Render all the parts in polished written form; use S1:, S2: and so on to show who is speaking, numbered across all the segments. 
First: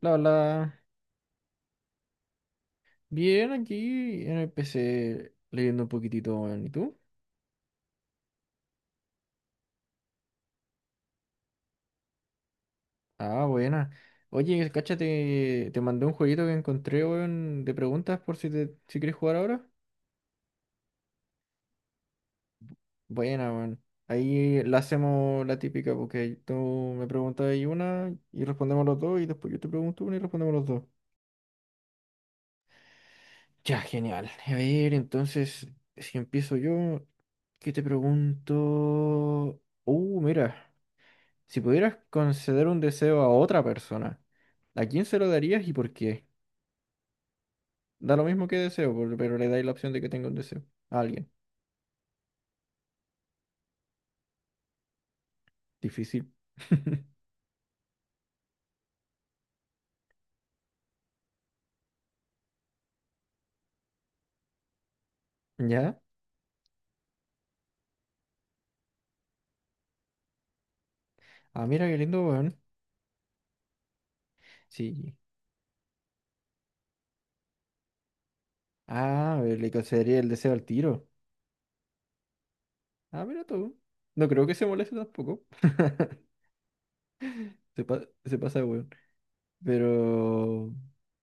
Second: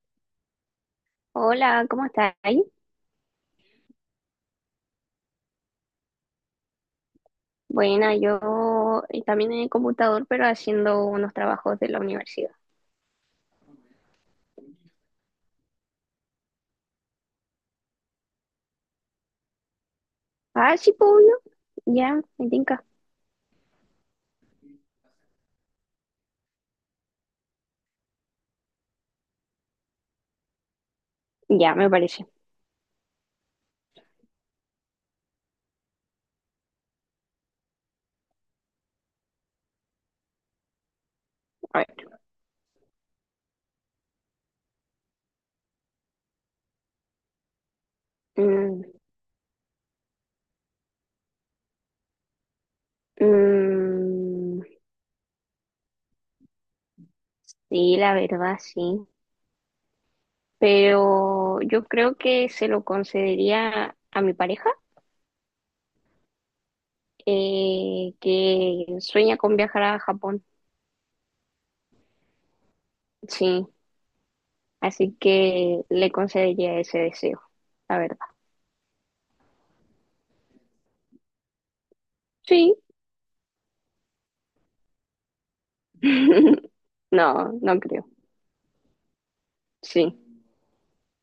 S1: La verdad,
S2: Hola, ¿cómo estáis?
S1: bien aquí en el PC leyendo un poquitito, weón. ¿Y tú?
S2: Buena, yo también en el computador, pero haciendo unos trabajos de la universidad.
S1: Ah, buena. Oye, cáchate, te mandé un jueguito que encontré, weón, de preguntas por si quieres jugar ahora.
S2: Ah, sí, pues, obvio. Ya, me tinca.
S1: Buena, weón. Ahí la hacemos la típica, porque tú me preguntas ahí una y respondemos los dos, y después yo te pregunto una y respondemos los dos.
S2: Ya, me parece.
S1: Ya, genial. A ver, entonces, si empiezo yo, ¿qué te pregunto? Mira. Si
S2: A
S1: pudieras
S2: ver.
S1: conceder un deseo a otra persona, ¿a quién se lo darías y por qué? Da lo mismo que
S2: Mm,
S1: deseo, pero le dais la opción de que tenga un deseo. A alguien.
S2: mm,
S1: Difícil.
S2: sí, la verdad, sí. Pero yo creo que se lo concedería a mi pareja,
S1: ¿Ya?
S2: que sueña con viajar a Japón.
S1: Ah, mira qué lindo, weón.
S2: Sí,
S1: Sí.
S2: así que le concedería ese deseo, la verdad.
S1: Ah, le concedería el deseo al tiro.
S2: Sí.
S1: Ah, mira tú. No creo que se moleste tampoco.
S2: No, no
S1: Se,
S2: creo.
S1: se pasa, de weón.
S2: Sí.
S1: Pero...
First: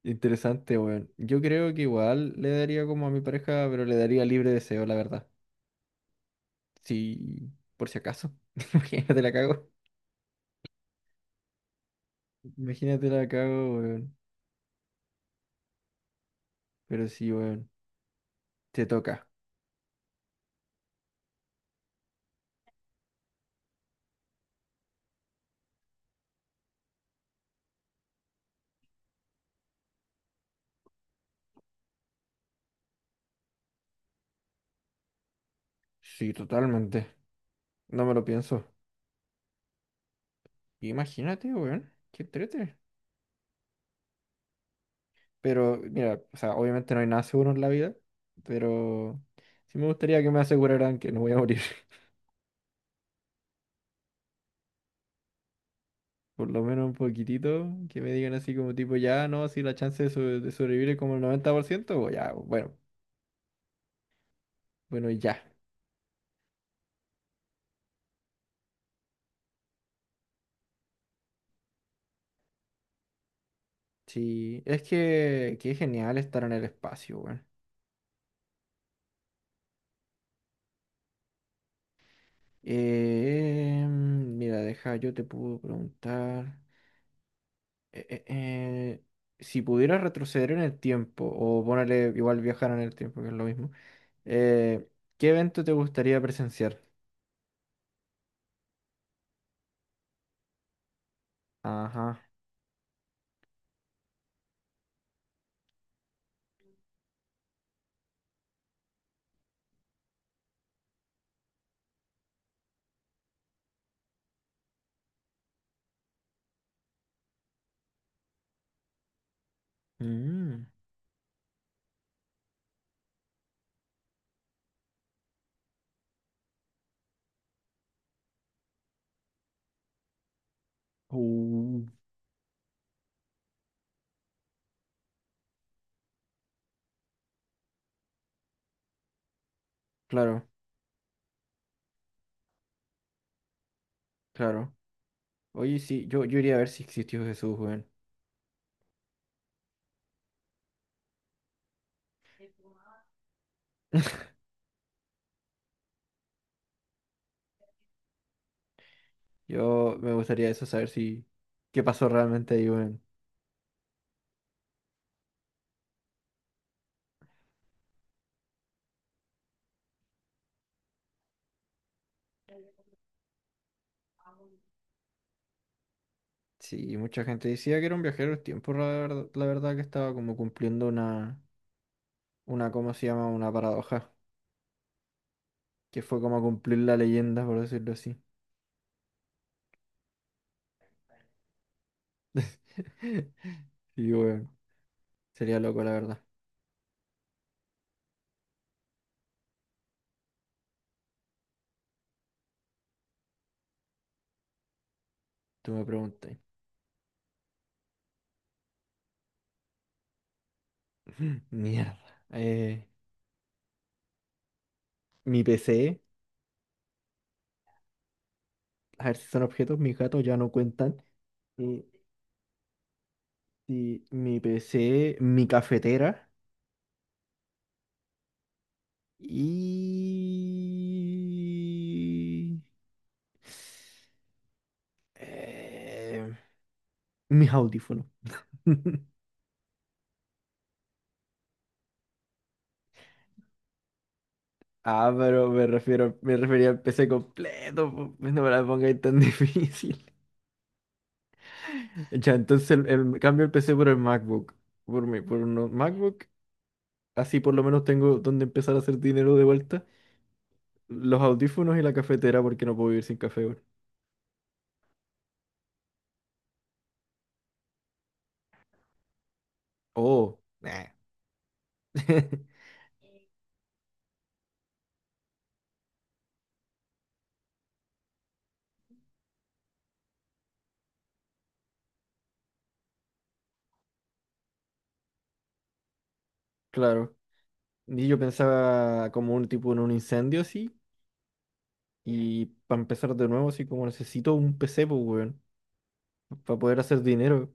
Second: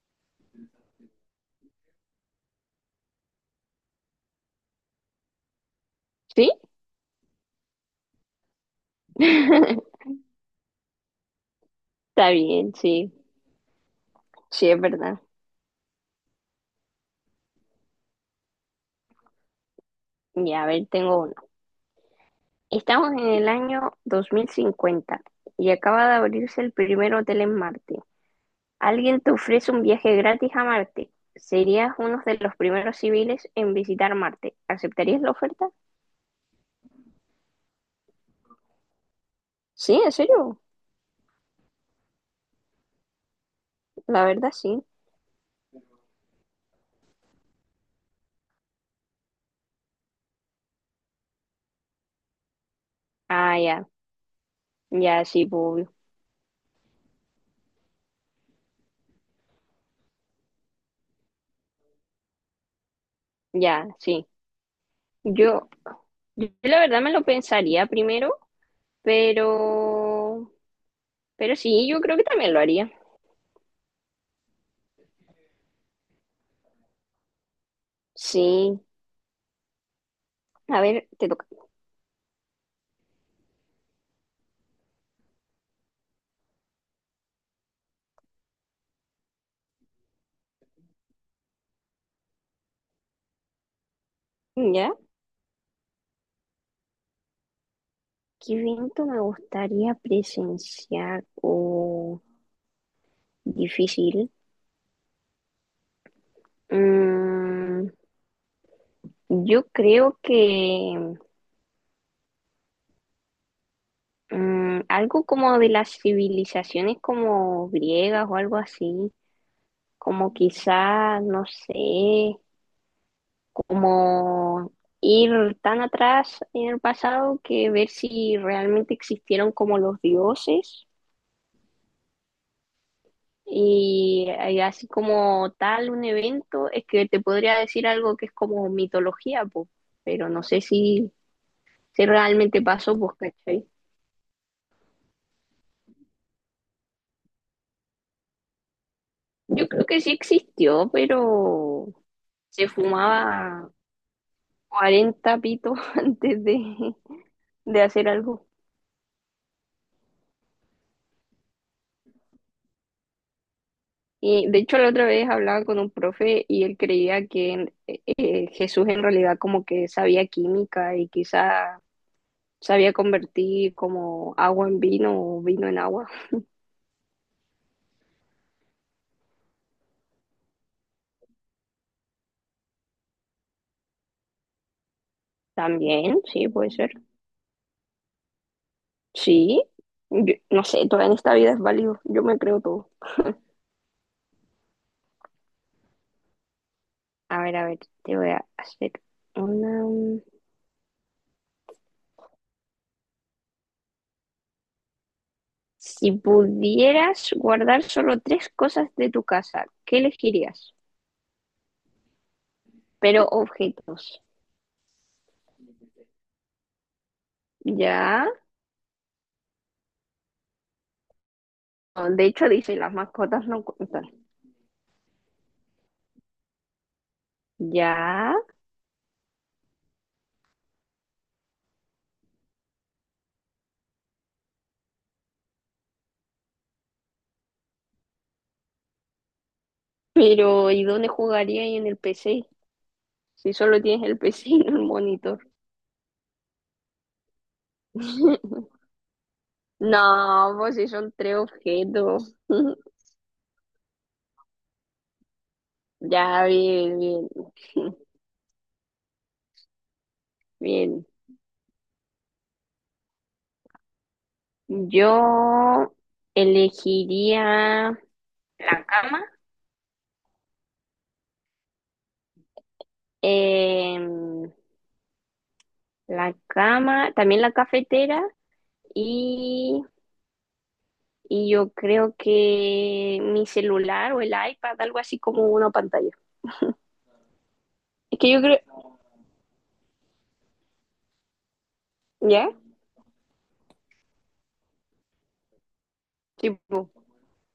S1: Interesante, weón. Yo creo que igual le daría como a mi pareja, pero le daría libre deseo, la verdad.
S2: ¿Sí?
S1: Sí, por si acaso. Imagínate la cago.
S2: Está bien,
S1: Imagínate
S2: sí,
S1: la cago, weón.
S2: sí es verdad.
S1: Pero sí, weón. Te toca.
S2: Y a ver, tengo uno. Estamos en el año 2050 y acaba de abrirse el primer hotel en Marte. Alguien te ofrece un viaje gratis a Marte. Serías uno de los primeros civiles en visitar Marte. ¿Aceptarías la oferta?
S1: Sí, totalmente. No me lo pienso.
S2: Sí, en serio.
S1: Imagínate, weón. Qué trete.
S2: La verdad, sí.
S1: Pero, mira, o sea, obviamente no hay nada seguro en la vida. Pero sí me gustaría que me aseguraran que no voy a morir.
S2: Ah, ya, ya, sí, pues, obvio.
S1: Por lo menos un poquitito. Que me digan así como tipo, ya, no, si la chance de, de sobrevivir es como el 90%, o ya, bueno.
S2: Ya, sí.
S1: Bueno, y ya.
S2: Yo, yo la verdad me lo pensaría primero, pero, pero sí, yo creo que también lo haría.
S1: Sí, es que, qué genial estar en el espacio, weón.
S2: Sí. A ver, te toca.
S1: Mira, deja, yo te puedo preguntar. eh, eh, eh, si pudieras retroceder en el tiempo, o ponerle igual viajar en el tiempo, que es lo mismo, eh,
S2: ¿Ya?
S1: ¿qué evento te gustaría presenciar?
S2: ¿Qué evento me gustaría presenciar
S1: Ajá.
S2: o difícil? Mm, yo creo que algo como de las civilizaciones como griegas o algo así, como
S1: mm,
S2: quizás, no sé, como ir tan atrás en el pasado que ver si realmente existieron como los dioses.
S1: uh,
S2: Y así como tal un evento, es que te podría decir algo que es como mitología, pues, pero no
S1: claro,
S2: sé si, si realmente pasó, pues, ¿cachai?
S1: claro. Oye, sí, yo iría a ver si existió Jesús, weón.
S2: Yo creo que sí existió, pero se fumaba 40 pitos antes de hacer algo.
S1: Yo me gustaría eso, saber si qué pasó realmente ahí, weón.
S2: Y de hecho la otra vez hablaba con un profe y él creía que Jesús en realidad como que sabía química y quizá sabía convertir como agua en vino o vino en agua.
S1: Sí, mucha gente decía que era un viajero del tiempo, la verdad que estaba como cumpliendo una, ¿cómo se llama? Una paradoja, que fue
S2: También,
S1: como
S2: sí, puede
S1: cumplir
S2: ser.
S1: la leyenda, por decirlo así.
S2: Sí, yo- no sé, todo en esta vida es válido. Yo me creo todo.
S1: Y bueno, sería loco, la verdad.
S2: A ver, te voy a hacer una...
S1: Tú me
S2: Si
S1: preguntas.
S2: pudieras guardar solo tres cosas de tu casa, ¿qué elegirías?
S1: Mierda. Eh,
S2: Pero objetos.
S1: mi PC,
S2: Ya.
S1: a ver si son objetos, mis gatos ya no cuentan. Eh,
S2: Ah, de hecho, dice, las mascotas no cuentan.
S1: y mi PC, mi cafetera
S2: Ya.
S1: y... eh, mis audífonos.
S2: Pero, ¿y dónde jugaría y en el PC? Si solo tienes el PC y no el
S1: Ah,
S2: monitor.
S1: pero me refiero, me refería al PC completo, po, no me la pongáis tan difícil.
S2: No, pues si son tres
S1: Ya,
S2: objetos.
S1: entonces cambio el PC por el MacBook. Por mí, por un MacBook.
S2: Ya, bien, bien,
S1: Así por lo menos tengo donde empezar a hacer dinero de vuelta.
S2: bien.
S1: Los audífonos y la cafetera porque no puedo vivir sin café, weón.
S2: Yo elegiría la cama,
S1: Oh, nah.
S2: em, la cama, también la cafetera y, y yo creo que mi celular o el iPad, algo así como una pantalla.
S1: Claro. Y yo
S2: Es que yo creo,
S1: pensaba como un tipo en un incendio así. Y
S2: ¿ya?
S1: para empezar de nuevo, así como necesito un PC, pues, weón.
S2: Sí,
S1: Para poder
S2: po,
S1: hacer dinero.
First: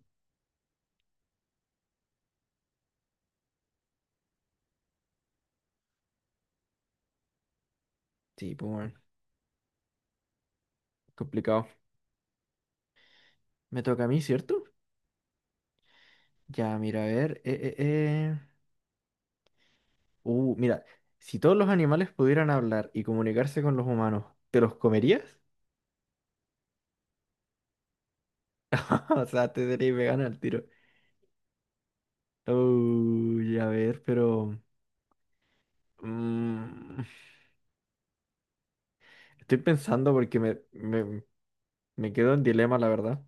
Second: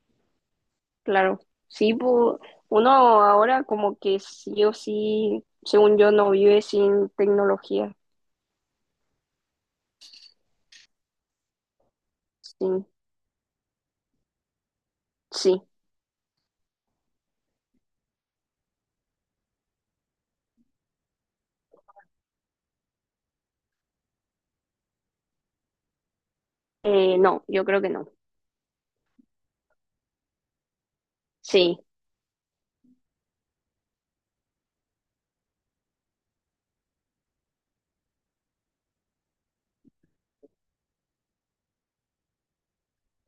S2: claro. Sí, po, uno ahora como que sí o sí, según yo, no vive sin tecnología.
S1: Sí, pues, weón. Complicado.
S2: Sí,
S1: Me toca a mí, ¿cierto?
S2: sí.
S1: Ya, mira, a ver. Mira, si todos los animales pudieran hablar y comunicarse con los humanos, ¿te los comerías?
S2: No, yo creo que no.
S1: O sea, te serías vegana al tiro.
S2: Sí,
S1: Uy, a ver, pero. mm, estoy pensando porque me quedo en dilema, la verdad.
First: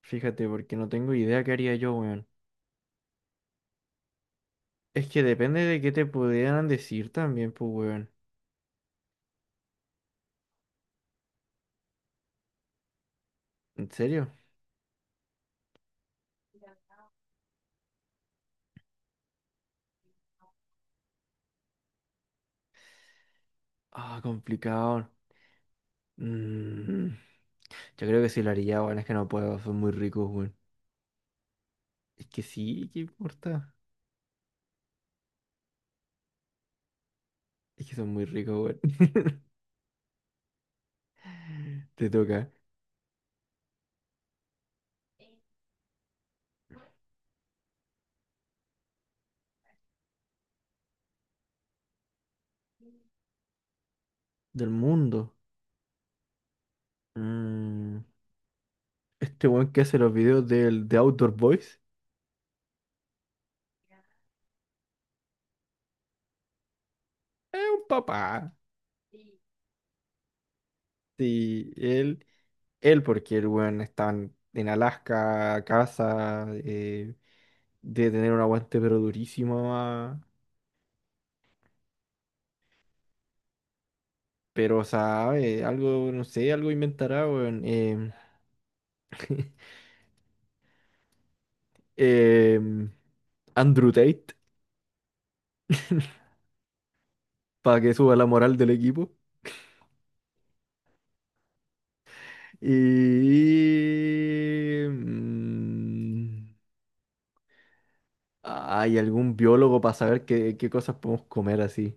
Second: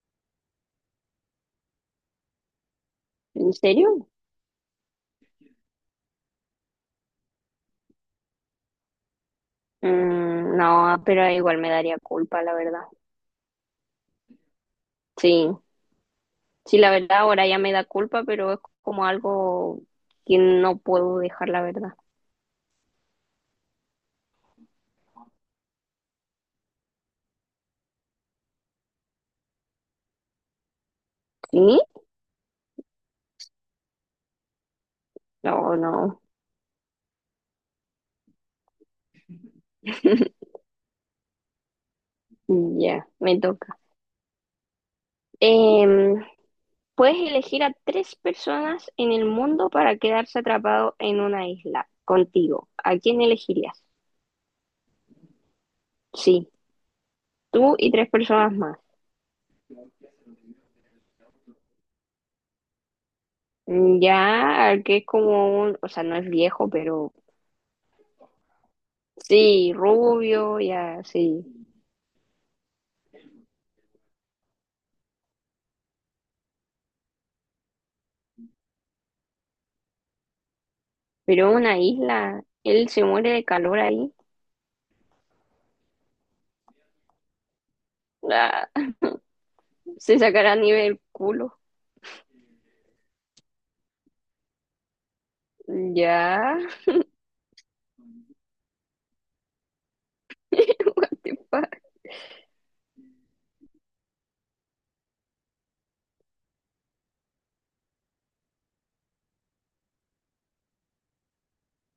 S1: Fíjate, porque no tengo idea qué haría yo, weón.
S2: ¿en serio?
S1: Es que depende de qué te pudieran decir también, pues, weón.
S2: No, pero igual me daría culpa, la verdad.
S1: ¿En serio?
S2: Sí, sí, la verdad ahora ya me da culpa, pero es como algo que no puedo dejar, la verdad.
S1: Ah, complicado. Mm, yo creo que sí lo haría, weón. Es que no puedo, son muy ricos, weón.
S2: ¿Sí?
S1: Es que sí, ¿qué importa?
S2: No, no.
S1: Es que son muy ricos, weón. Te toca.
S2: Ya, me toca. Em, puedes elegir a tres personas en el mundo para quedarse atrapado en una isla contigo. ¿A quién elegirías?
S1: Del mundo.
S2: Sí, tú y
S1: Mm,
S2: tres personas más.
S1: este weón que hace los videos de Outdoor Boys
S2: Mm. Ya, que es como un, o sea, no es viejo, pero
S1: es un papá.
S2: sí, rubio, ya, sí.
S1: Sí, él porque el weón está en Alaska, casa, debe tener un aguante pero durísimo, ah,
S2: Pero una isla, él se muere de calor ahí.
S1: pero sabe, algo, no sé, algo inventará, weón. Em,
S2: Ah, se sacará nieve del culo.
S1: em, Andrew Tate,
S2: Ya.
S1: para que suba la moral del equipo.
S2: What the fuck.
S1: Y... mm, ¿hay algún biólogo para saber qué, qué cosas podemos comer así?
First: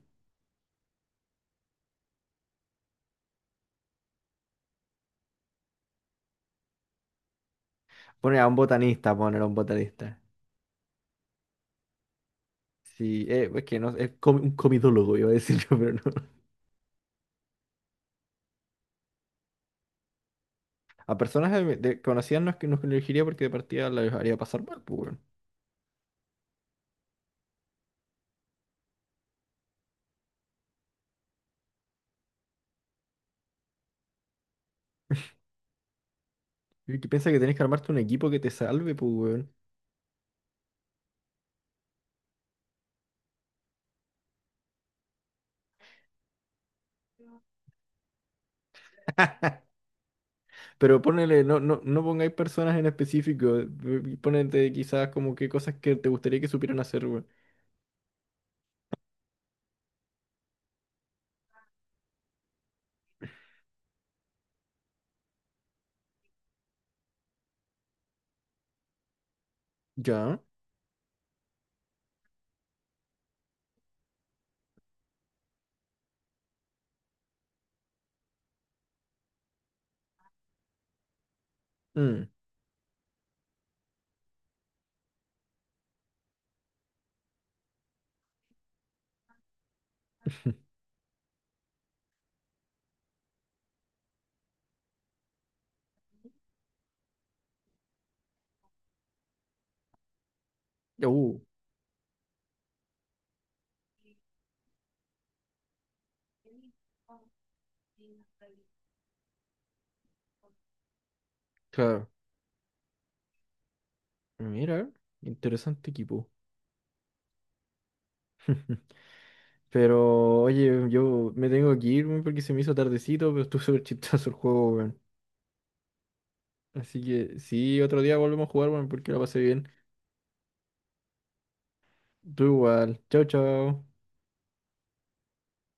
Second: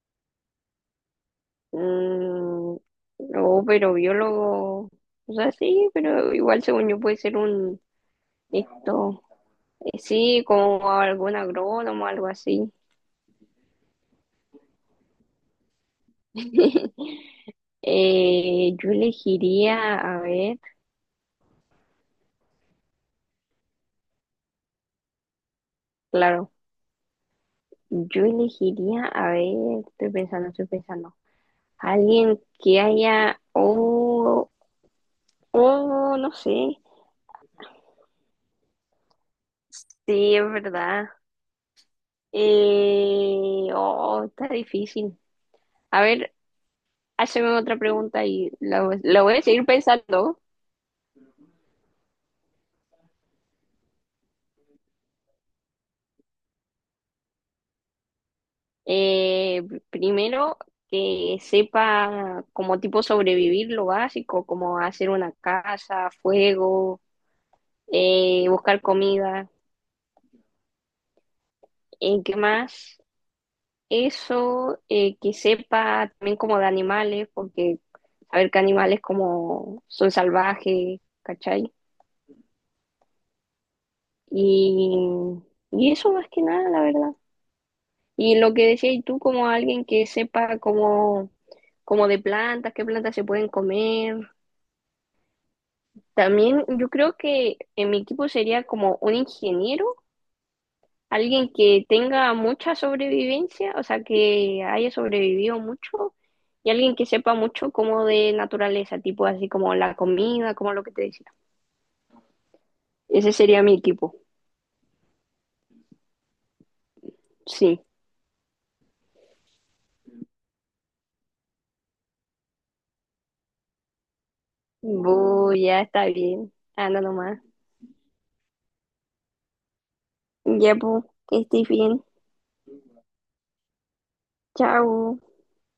S2: Mm, no, pero biólogo. O sea, sí, pero igual según yo puede ser un
S1: Poner a un botanista,
S2: esto.
S1: poner a un botanista.
S2: Sí, como algún agrónomo, algo así.
S1: Sí, es que no, es un comidólogo, iba a decir yo, pero no.
S2: Yo elegiría, a ver,
S1: A personas conocidas no es que nos elegiría porque de partida las haría pasar mal, pues, weón.
S2: claro, yo elegiría, a ver, estoy pensando, estoy pensando. Alguien que haya, oh, oh, no sé.
S1: Y que piensa que tenés que armarte un equipo que te salve, pues, weón.
S2: Sí, es verdad. Oh, está difícil. A ver, hazme otra pregunta y la voy a seguir pensando.
S1: Pero ponele, no pongáis personas en específico. Ponete quizás como qué cosas que te gustaría que supieran hacer, weón.
S2: Eh, primero, que sepa como tipo sobrevivir lo básico, como hacer una casa, fuego, buscar comida.
S1: Ya.
S2: ¿En qué más? Eso, que sepa también como de animales, porque a ver qué animales como son salvajes, ¿cachai?
S1: Mm.
S2: Y, y eso más que nada, la verdad. Y lo que decías tú, como alguien que sepa cómo, como de plantas, qué plantas se pueden comer. También yo creo que en mi equipo sería como un ingeniero,
S1: Uh,
S2: alguien que tenga mucha sobrevivencia, o sea, que haya sobrevivido mucho, y alguien que sepa mucho como de naturaleza, tipo así como la comida, como lo que te decía.
S1: claro.
S2: Ese sería mi equipo,
S1: Mira, interesante equipo.
S2: sí.
S1: Pero, oye, yo me tengo que ir weón, porque se me hizo tardecito, pero estuvo súper chistoso el juego, weón.
S2: Bu, ya está bien.
S1: Así
S2: Anda
S1: que
S2: nomás.
S1: sí, otro día volvemos a jugar, weón, porque la pasé bien.
S2: Ya, bu, que estés bien.
S1: Tú igual. Chao, chao.
S2: Chao.